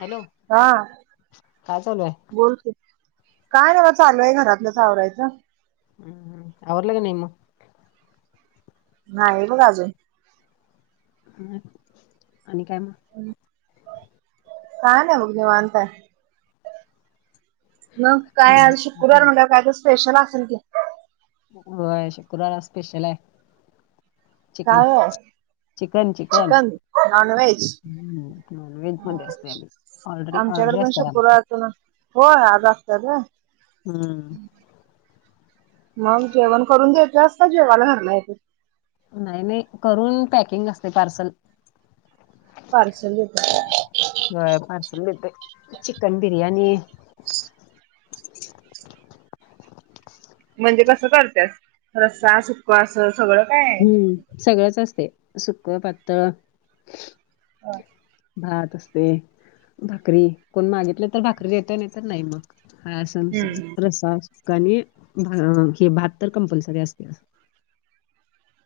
Hello. हा काय चालू ए? बोल की. काय नाही बा चालूये घरातलच आवरायचं. हम्म. हम. आवरलं की नाही मग? नाही बघ अजून. आणि काय मग? हम. काय नाही बघ निवांत ए. मग काय आज शुक्रवार म्हटल्यावर काय तर स्पेशल असेल की? व्हय. शुक्रवार आज स्पेशल आहे. चिकन. काय आहे चिकन. चिकन. हं. नॉनव्हेज [unintelligible] ऑर्डरी, आमच्याकडे ऑर्डरी पण असत्यात आमच्या. शुक्रवारचं होय. आज असतात ना. हम्म. मग जेवण करून देत्यास काय जेवायला घरला येत्यात? नाही नाही. करून पॅकिंग असते पार्सल. पार्सल देत्या. व्हय. पार्सल देतोय. चिकन बिर्याणी- म्हणजे कसं करत्यास? रस्सा, सुकं असं सगळं काय? हम्म सगळंच असतय. सुकं, पातळ. ह! भात असते, भाकरी कोण मागितले तर भाकरी देेतेय नाही तर नाही मग. हासा नुसारज हम्म रस्सा असतो काणि भा हे भात तर कंपल्सरी असतेयं.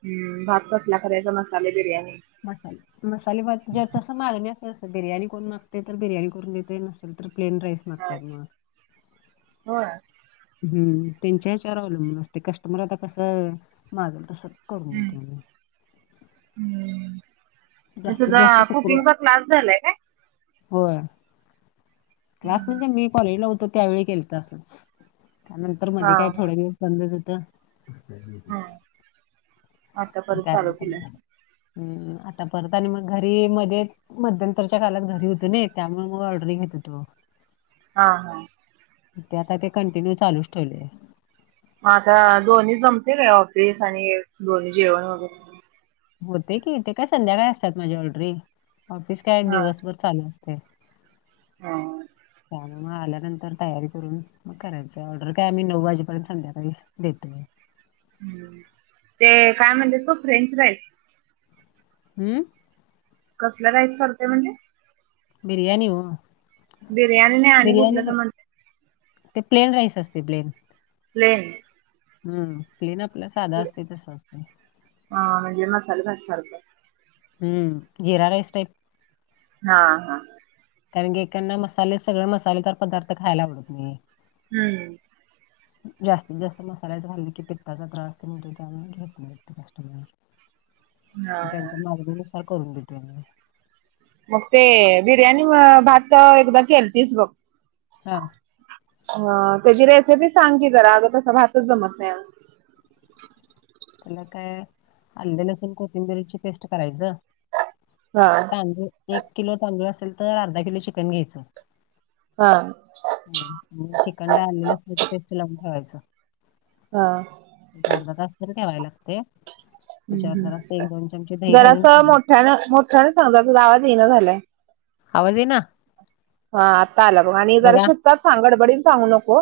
हूं भात कसला करायचा मसाले बिर्याणी? मसाला. मसाले भात ज्याचं असं मागणी असेल तस बिर्याणी कोण मागतयं तर बिर्याणी करून देतेय, नसल तर प्लेन राईस मागत्यात म. होय! हूं त्यांच्या ह्याच्यावर अवलंबून असते, कस्टमर आता कसं मागेल तसं. करून देतो आम्ही. हूं अन तुजा कुकिंगचा क्लास झालाय कायं? होयं क्लास म्हणजे मी कॉलेजला होतो त्यावेळी केलत असंच. त्यानंतर हा. मध्ये काय थोडे दिवस बंदच होत. हा आता परत चालू त्यानंतर केलास नाय का? अ आता परत आणि मग घरी मध्येच मध्यतरच्या कालात घरी होतो नी त्यामुळे मग ऑर्डरिंग घेत होतो. हा हा! ते आता ते कंटिन्यू चालूच ठेवले. आता दोन्ही जमतेय ऑफिस आणि हे दोन्ही जेवण वगैरे. होते कि ते काय संध्याकाळी असतात माझे ऑरडरी ऑफिस काय हा दिवसभर चालू असतय. हा! [inaudible] त्यामुळे मग आल्यानंतर तयारी करून मग करायचं ऑर्डर काय आम्ही नऊ वाजेपर्यंत संध्याकाळी देत नाही. ह ते काय म्हणतेसो फ्रेंच राईस? हूं! कसला राईस करते म्हणले? बिर्याणी हो. बिर्याणी नाही, आणि बिर्याणी कुठलं तर नाही, म्हणले. ते प्लेन राईस असते प्लेन. प्लेन. हूं प्लेन आपल साधा असतय तस असते. हा हा म्हणजे मसालेभात सारखं. हूं जीरा राईस टाईप. हा हा! कारण की ऐकांंना मसाले, सगळ मसालेदार पदार्थ खायला आवडत नाही. हूं! [inaudible] जास्तीत जास्त मसाल्याच खांल्ल की पित्ताचा त्रास तेन होतोय त्यामुळं घेत नाही कस्टमर. हा हा. त्यांच्या मागणीनुसार करून देतोय मी. मग ते बिर्याणी भात एकदा केलतीस बघ? हा! ह त्याची रेसिपी सांग की जरा अगं तसा भातच जमत नाहीया. त्याला काय आल्ले, लसून, कोथिंबिरीची पेस्ट करायचं. हा! तांदूळ, एक किलो तांदूळ असेल तर अर्धा किलो चिकन घ्यायचं. हा! हं, मग चिकनला आले, लसणाची पेस्ट लावून ठेवायच. हा. एक अर्धा तास तरी ठेवाय लागतय. हम्म, हम्म, घालून जरासं फोडणी. मोठ्यान, मोठ्यान सांग, तुमचा आवाज येना झालंय. आवाज इना? हा, आता आला बघ आणि जरा शिसतात सांग, गडबडीन सांगू नको.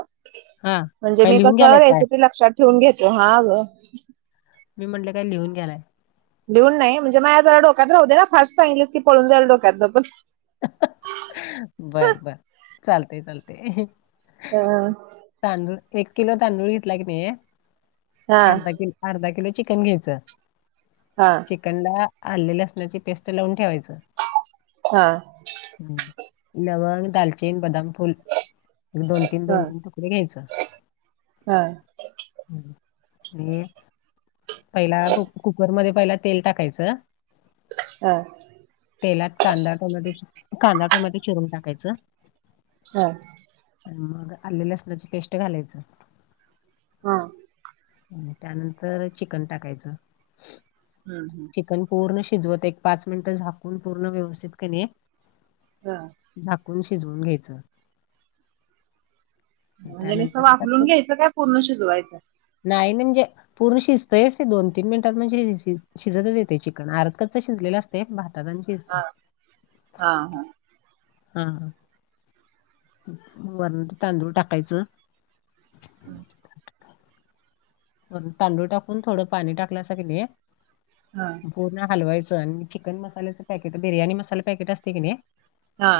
हा म्हणजे, काय मी लिहून कस घ्यालाय काय रेसिपी लक्षात ठेवून घेते, हा ग. मी म्हटलं काय लिहून घ्यालाय. लिहून नाही, म्हणजे माझ्या जरा डोक्यात राहूदे, फास्ट सांगितले की, पळून जायला डोक्यातल पण. [unintelligible] बर बर, चालतय चालतंय. ह. तांदूळ एक किलो तांदूळ की घेतला की नाही, हा अर्धा किलो अर्धा किलो चिकन घ्यायचं हा. चिकनला आले, लसणाची पेस्ट लावून ठेवायच. हा. लवंग, दालचीन, बदाम फुल दोन तीन, हा दोन तीन तुकडे घ्यायच. हा आणि पहिला कुक- कुकरमध्ये पहिला तेल टाकायचं हा. तेलात कांदा टोमॅटो, कांदा टोमॅटो चिरून टाकायच. हा. आणि मग आले, लसणाची पेस्ट घालायचं. हा. आणि त्यानंतर चिकण टाकायचं. हम्म हम्म. पूर्ण शिजवत एक पाच मिनिट झाकून पूर्ण व्यवस्थित की नाही हा झाकुन शिजवून घ्यायचं. म्हणजे नुसत त्यानंतर त्यात वाफलून ते घ्यायचं काय, पूर्ण शिजवायचं? नाही म्हणजे पूर्ण शिजतयच ते दोन, तीन मिनिटात म्हणजे शिजतच येतय चिकन, आर्ध कच्च शिजलेलं असतय, भातात आणि शि शिजतंय. हा, हा. हा, हा, वरन‌ ते तांदूळ टाकायचं [inaudible] वरन तांदूळ टाकून, थोडं पाणी टाकल्यासा की नाही हा. पूर्ण हलवायचं आणि चिकन मसाल्याचं पॅकेट, बिर्याणी मसाले पॅकेट असतय की नाही हा.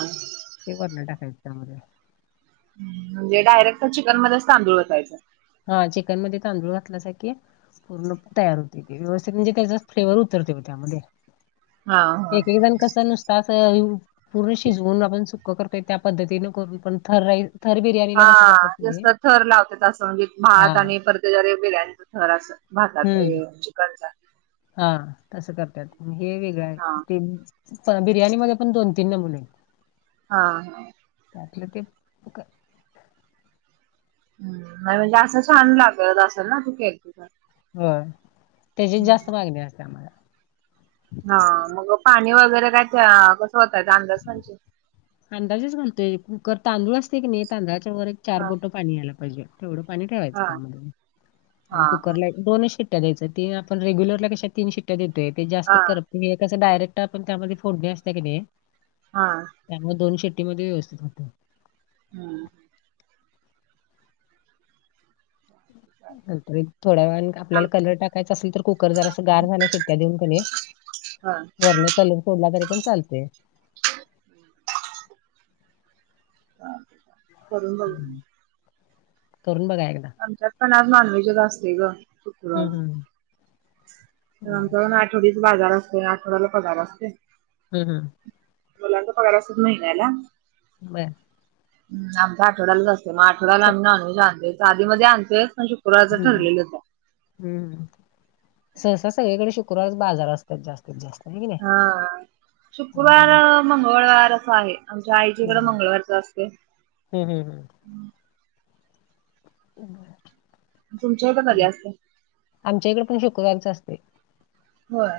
ते वरन टाकायच त्यामध्ये. म्हणजे, डायरेक्ट चिकन मध्येच तांदूळ ओतायच? हा, चिकन मध्ये तांदूळ ओतलासा की पूर्ण तयार होतय ते, व्यवस्थित म्हणजे त्याचाच फ्लेवर उतरतय त्यामध्ये. हा हा एक, एक जण कस नुसत अस, पूर्ण शिजवून आपण सुक क्ख करतोय त्या पद्धतीनं करून पण, थर राई थर हा बिर्याणीला कसं करत्यात की नाही नुसतं थर लावतात असं म्हणजे भात आणि परत त्याच्यावर एक बिर्याणीच थर अस भातात चिकनचा. हा तसं करतात हे वेगळं हा आहे ते पण बिर्याणी मध्ये पण दोन, तीन नमुने हा हा. त्यातलं ते हम्म, नाही म्हणजे असं छान लागल असेल ना तू केल तुझ? हो त्याचीच जास्त मागणी असते आम्हाला. हा मग पाणी वगैरे काय त्या कसं ओतायच अंदाजपंचे? अंदाजेच घालतोय कुकर तांदूळ असते की नाही तांदळाच्या वर एक चार हा बोटं पाणी यायला पाहिजे. तेवढं पाणी ठेवायचं हा त्यामध्ये आणि हा कुकरला दोनच शिट्ट्या घ्यायच तीन आप रेग्युलरला कश तीन शिट्ट्या देतोय ते जास्त हा हा कर हे कस डायरेक्ट आपण त्यामध्ये फोडणे असतय की नाही हा. त्यामुळे दोन शिट्टीमध्ये व्यवस्थित होतय. हम्म. नंतर एक थोड्या वेळान आपल्याला कलर टाकायचं असेल तर कुकर जरा असं गार झालं शिट्ट्या देऊन का नय हा वरण कलर सोडला तरी पण चालतय. [unintelligible] वरुन द्यायच. हम्म. करून बघा एकदा. आमच्यात पण आज नॉनव्हेज असते ग हम्म शुक्रवारी हम्म तर बर आमच्या प छोडीच बाजार असते आठवड्याला पगार असतोय. हम्म, हम्म. मुलांचा पगार असतो महिन्याला. बर. हम्म, आमच्या आठवड्यालाच असते मग आठवड्याला स- आम्ही नॉनव्हेज आणते तर आधीमध्ये आणते पण शुक्रवारच हम्म. ठरलेलंच आहे. हम्म, सहसा सगळीकडे शुक्रवारी बाजार असतात जास्तीत जास्त आहे की नाही? हा शुक्रवार, हम्म मंगळवार असं आहे आमच्या आईच्या इकडे मंगळवारच असते. हम्म, हम्म, हम्म. हो [inaudible] तुमच्या इकडे कधी असते? आमच्या इकडे पण शुक्रवारीच असते. होय.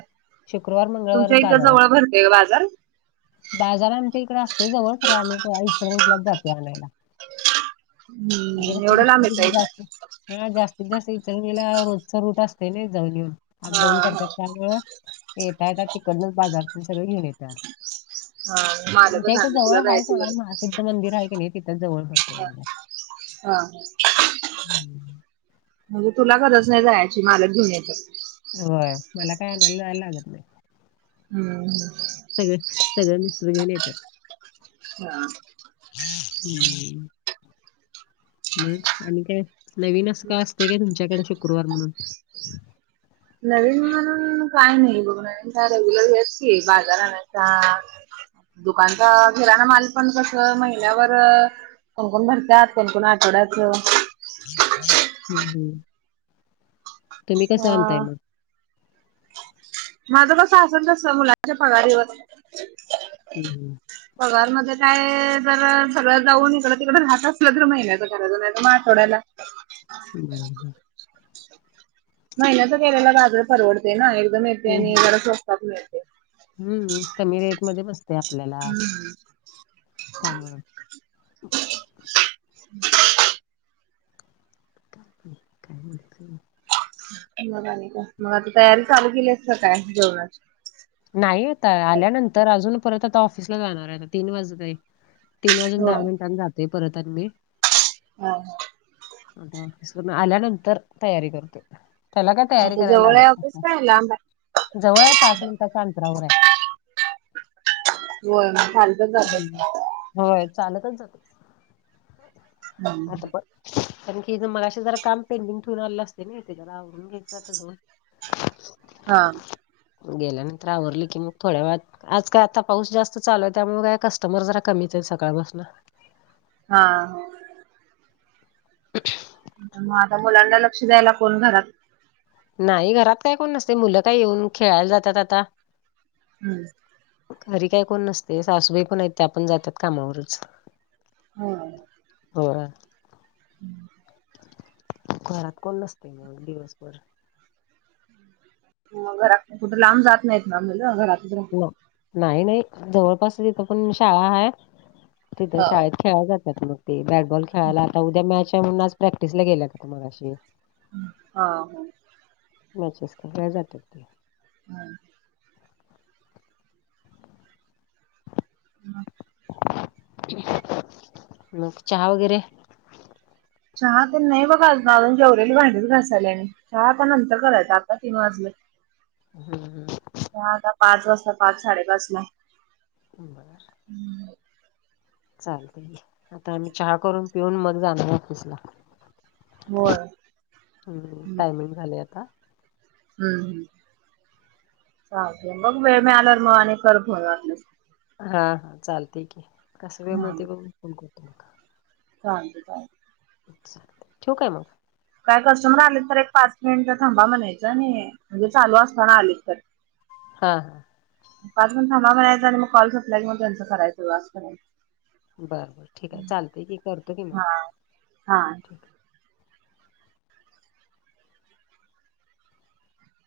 शुक्रवार, मंगळवारच बाजार असतो. देव बाजार [unintelligible] बाजार आमच्या इकडे असते जवळ खर आम्ही इतर वेळेलाच जातोय आणायला. हम्म एवढं लांब म्हणजे क येताय का? जास्त हा जास्तीत, जास्त विचणीला रोजचा रूट असते ना जाऊन, येऊन. हा अपडाऊन हा करतात त्यामुळं येता, येता तिकडन बाजारातून सगळे घेऊन येतात. हा. [inaudible] आमच्या इथे जवळ तुला आहे जायची सोडा गरज महाासिद्ध मंदिर आहे की नाही तिथे जवळ भरते बाजार. हा. हम् [inaudible] म्हणजे तुला गरज नाही जायची मालक घेऊन येतात? होय मला काही आनायला जा लागत नाही. हम्म, हम्म. सगळं, सगळं मिस्तर घेऊन येतात. हां. हुं. मग आणि काय? नवीन असं काय असतय का तुमच्याकडे शुक्रवार म्हणून? नवीन म्हणून काय नायी, बघ नवीन तर रेग्युलर हेच की बाजार आणायचा दुकानचा किराणा माल पण कस महिन्यावर कोणकोण भरत्यात कोणकोण आठवडायचं हुं हुं. तुम्ही कसं आणताय अ मग? माझं कस आसल तस मुलांच्या पगारीवर. हुं हुं. पगारमध्ये काय तर सगळं जाऊन इकडं तिकड राहत असलं तर महिन्याचा करायचा नायतर मग आठवड्याल्या. बरोबर महिन्याचा केल्याला बाजार परवडतेय ना एकदम येते आणि जरा स्वस्तात मिळतय. हुं कमी रेट मध्ये बसतय आपल्याला त्यामुंळ काय माहीती नाही मग आणि काय, म आता तयारी चालू केल्यास काय जेवणाची? नाही आता आल्यानंतर अजून परत आता ऑफिसला जाणारायं तीन वाजतहाय तीन वाजून होय. दहा मिनिटांनी जातोय परत आणि मी हां ऑफिस वरुन आल्यानंतर तयारी करते. त्याला काय तयारी आता करायला जवळ आहे लागत ऑफिस नाही. काय लांब आहे? जवळयं पाच मिनिटाच्या अंतरावर हाय. होय म चाल हं होय चालतच जाते [inaudible] आता पण? कारण की मघाशी जरा काम पेंडिंग ठेवून आलेलो अस ते ने येते जरा आवरुन घ्यायचे आता जरा. हा गेल्यानंतर आवरली की मग थोड्या वेळात आज काय आता पाऊस जास्त चालूय त्यामुळे काय कस्टमर जरा कमीचायं सकाळपासन. हां हां. [inaudible] मग आता मुलांना लक्ष द्यायला कोण घरात? नायी घरात काय कोण नसतयं मुलं काय येऊन खेळायला जात्यात आता हुं. घरी काय कोण नसतय सासूबाई पण हायत त्यापण जात्यात कामावरच. हां. होय. [inaudible] घरात कोण नसतय मग दिवसभर मग घरात कुठ लांब जात नायीत ना मुल घरात [inaudible] नाही नाही जवळपास इथं पण शाळा हाय तिथं हो. शाळेत खेळाला जात्यात मग. ते बॅटबॉल खेळायला आता उद्या मॅच हाय म्हणून आज प्रॅक्टिस ला गेल्यात मगशी हां होतं. मॅचेस खेळाय जातात ते [inaudible] [inaudible] मग चहा वगैरे? चहा ते नाही बाबा अजून जेवरेली भांडीत घासायले मी, चहा आता नंतर करायचा आता तीन वाजले. हम् हम.... ह आता पाच वाजता, पाच साडेपाच ला. बर..... हम्म. चालतंय की, आता आम्ही चहा करून पिऊन मग जाणार ऑफिसला. होय. हम्म टायमिंग झालं आता. हम्म हम्, चालतंय मग बग वेळ मिळाल्यावर मग आणि कर थोड्या वेळाने. हा हा चालते की, कस वेळ मिळतो बघ फोन करतो. चालते चालते. चालतंय ठेवू का मग? काय कस्टमर आले तर एक पाच मिनिट थांबा म्हणायचं आणि चालू असताना आले तर, हा. पाज मिनिट थांबा म्हणायचं आणि मग कॉल संपला मग त्यांचं करायचंज, असं करायचं. बरबर ठीक आहे. चालतय की, करतो की मग हा. हा. ठीक